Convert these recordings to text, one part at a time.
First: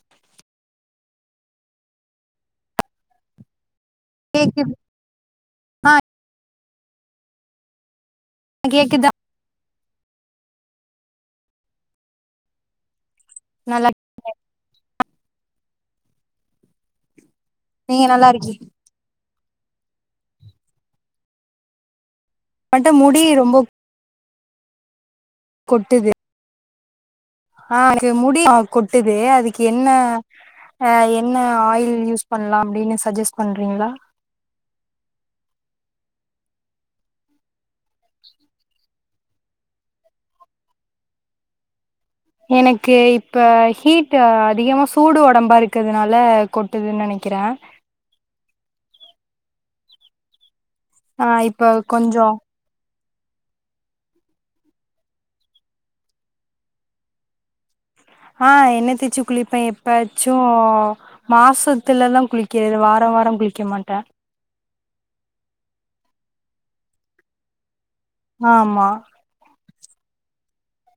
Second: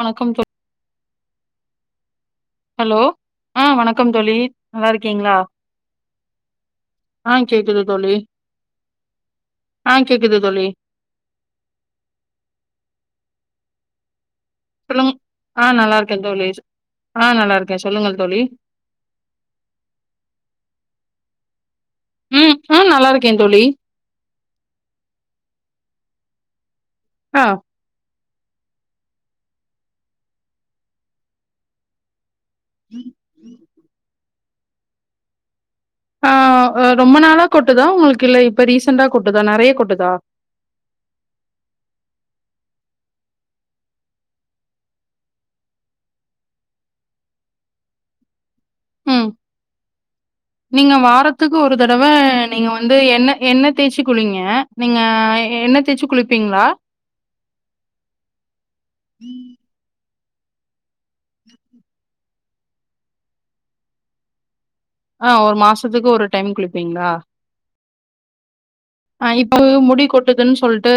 வணக்கம் தே ஹலோ ஆ வணக்கம் தோழி கேக்குது நல்லா இருக் டீங்ளா ஆ ஆ கேக்குது தோழி ஆ கேக்குதா ஆ கேக்குது தோழி நலா சொல்லுங் ஆ நல்லாயிருக்கே தோழி ஆ நல்லாருக்கே நீங்க சொல்லுங்க நல்லா தோழி இருக்கி ம் ஆ பட் நல்லா முடி இருக்கே ரொம்ப தோழி கொட்டுது ஆ இங் முடி அவனுக் கொட்டுது அதுக்கு என்ன ஆ என்ன ஆயில் யூஸ் பண்லா அப்டீனு சஜ்ஜஸ் பண்றீங்களா ஆ ரொம்ப நாளா கொட்டுதா உங்களுக்கு இல்ல இப்ப ரீசெண்டா கொட்டுதா நெறைய கொட்டுதா எனக்கு இப்போ ஹீட் அதிகமா சூடு ஒடம்பா இருக்கிறதுனால கொட்டுதுன் நெனைக்கிறே ம் நீங்க ஆ வாரத்துக்கு இப்ப ஒரு தடவ கொஞ்சோ நீங்க வந்து எண்ணெ எண்ணெ தேய்ச்சு குளிங்க நீங்க எண்ணெ தேயச்சு குளிப்பீங்களா ஆ எண்ணெ தேய்ச்சு குளிப்பே எப்பாச்சூ மாசத்துலதா குளிக்கே வாரோ வாரோ குளிக்க மாட்டே ஆ ஒரு மாசத்துக்கு ஒரு டைம் குளிப்பீங்களா ஆமா ஆ இப்ப முடி கொட்டுதுன் சொல்ட்டு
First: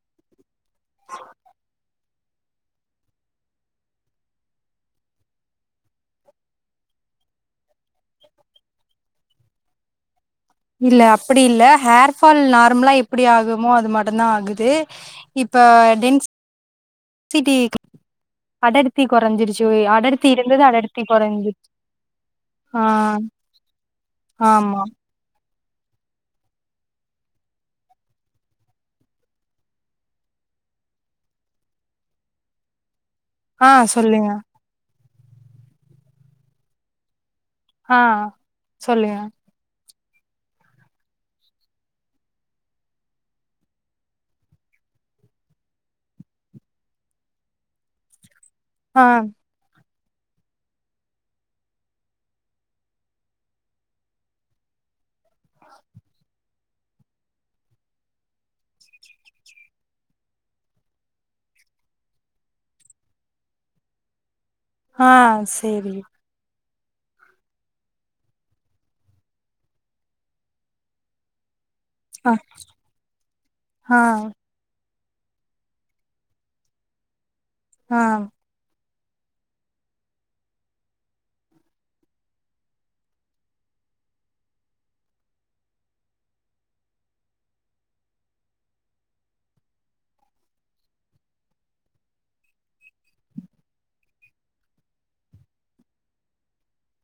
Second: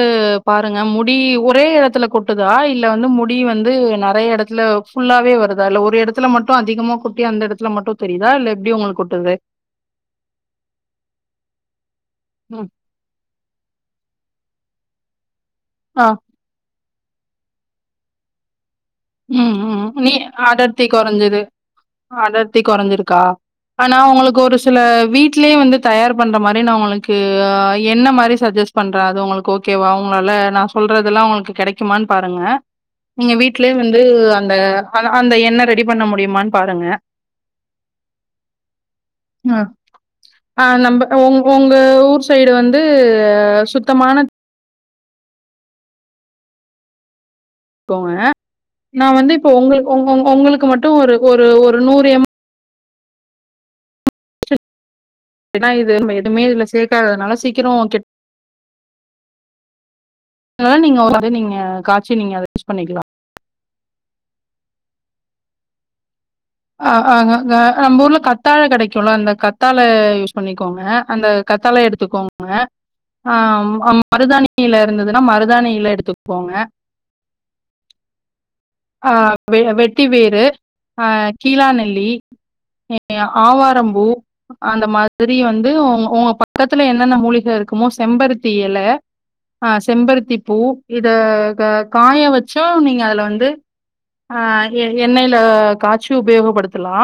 பாருங்க முடி ஒரே எடத்துல கொட் டுதா இல்ல வந்து முடி வந்து நெறைய எடத்துல ஃபுல்லாவே வருதா இல்ல ஒரு எடத்துல மட்டு அதிகமா கொட்டி அந்த எடத் ல மட்டு தெரியுா இல்ல எப்டி உங்களுக் கொட்டுது இல்ல அப்படி இல்ல ஹேர் ஃபால் ம். நார்மலா எப்டி ஆகுமோ அது மட்டுதா ஆகுது இப்ப ஆ. டென்ஸ்சிட்டி அடர்த்தி ம், கொறஞ்சிருச்சிவே ம். நீ அடர்த்தி இருந்தது அடர்த்தி கொறஞ்சது. கொறஞ்சிர்ச்சி அடர்த்தி கொறஞ்சிருக்கா ஆனா உங்களுக்கு ஒரு சில ஆமா வீட்லே வந்து தயார் பண்ற மாரி நா உங்களுக்கு என்ன மாரி சஜெஸ்ட் பண்றே அது உங்களுக்கு ஓகேவா உங்களால நா சொல்றதெல்லா உங்களுக்கு கெடைக்குமான் பாருங்க நீங்க வீட் ஆ லே வந்து சொல்லுங்க அந்த அந்த எண்ணெ ரெடி பண்ண முடியுமான் பாருங்க ஆ சொல்லுங்க ஆ நம்ப ஒங் உங்க ஊர் சைடு வந்து சுத்தமான கோங்க ஆ நா வந்து இப்போ ஒங்களுக்கு ஒங் ஒங் உங்களுக்கு மட்டு ஒரு ஒரு ஒரு நூறு எம் ஏனா இது நம்ப எதுமே இதுல சேக்காததுனால சீக்கிரோ கெட் அதலா நீங்க ஒரு [inaudible] நீங்க காச்சி நீங்க அத யூஸ் பண்ணிக்கலா ஆ சேரி அ அ ந ந நம்பூர்ல கத்தாழ கெடைக்குல்ல அந்த கத்தாழ யூஸ் பண்ணிக்கோங்க அந்த கத்தாழய எடுத் ஆ துக்கோங்க ஆ அ ஆ மருதானி எல இருந்ததுனா மருதானி இல எடுத்துக்கோங்க ஆ ஆ வெ வெட்டி வேறு அ கீழாநெல்லி ஏ ஆவாரம்பூ அந்த மாதிரி வந்து உ உங்க பக்கத்துல என்னென்ன மூலிக இருக்குமோ செம்பருத்தி எல ஆ செம்பருத்தி பூ இத கா காய வச்சோ நீங்க அதுல வந்து ஆ எ எண்ணெய்ல காச்சி உபயோகப் படுத்தலா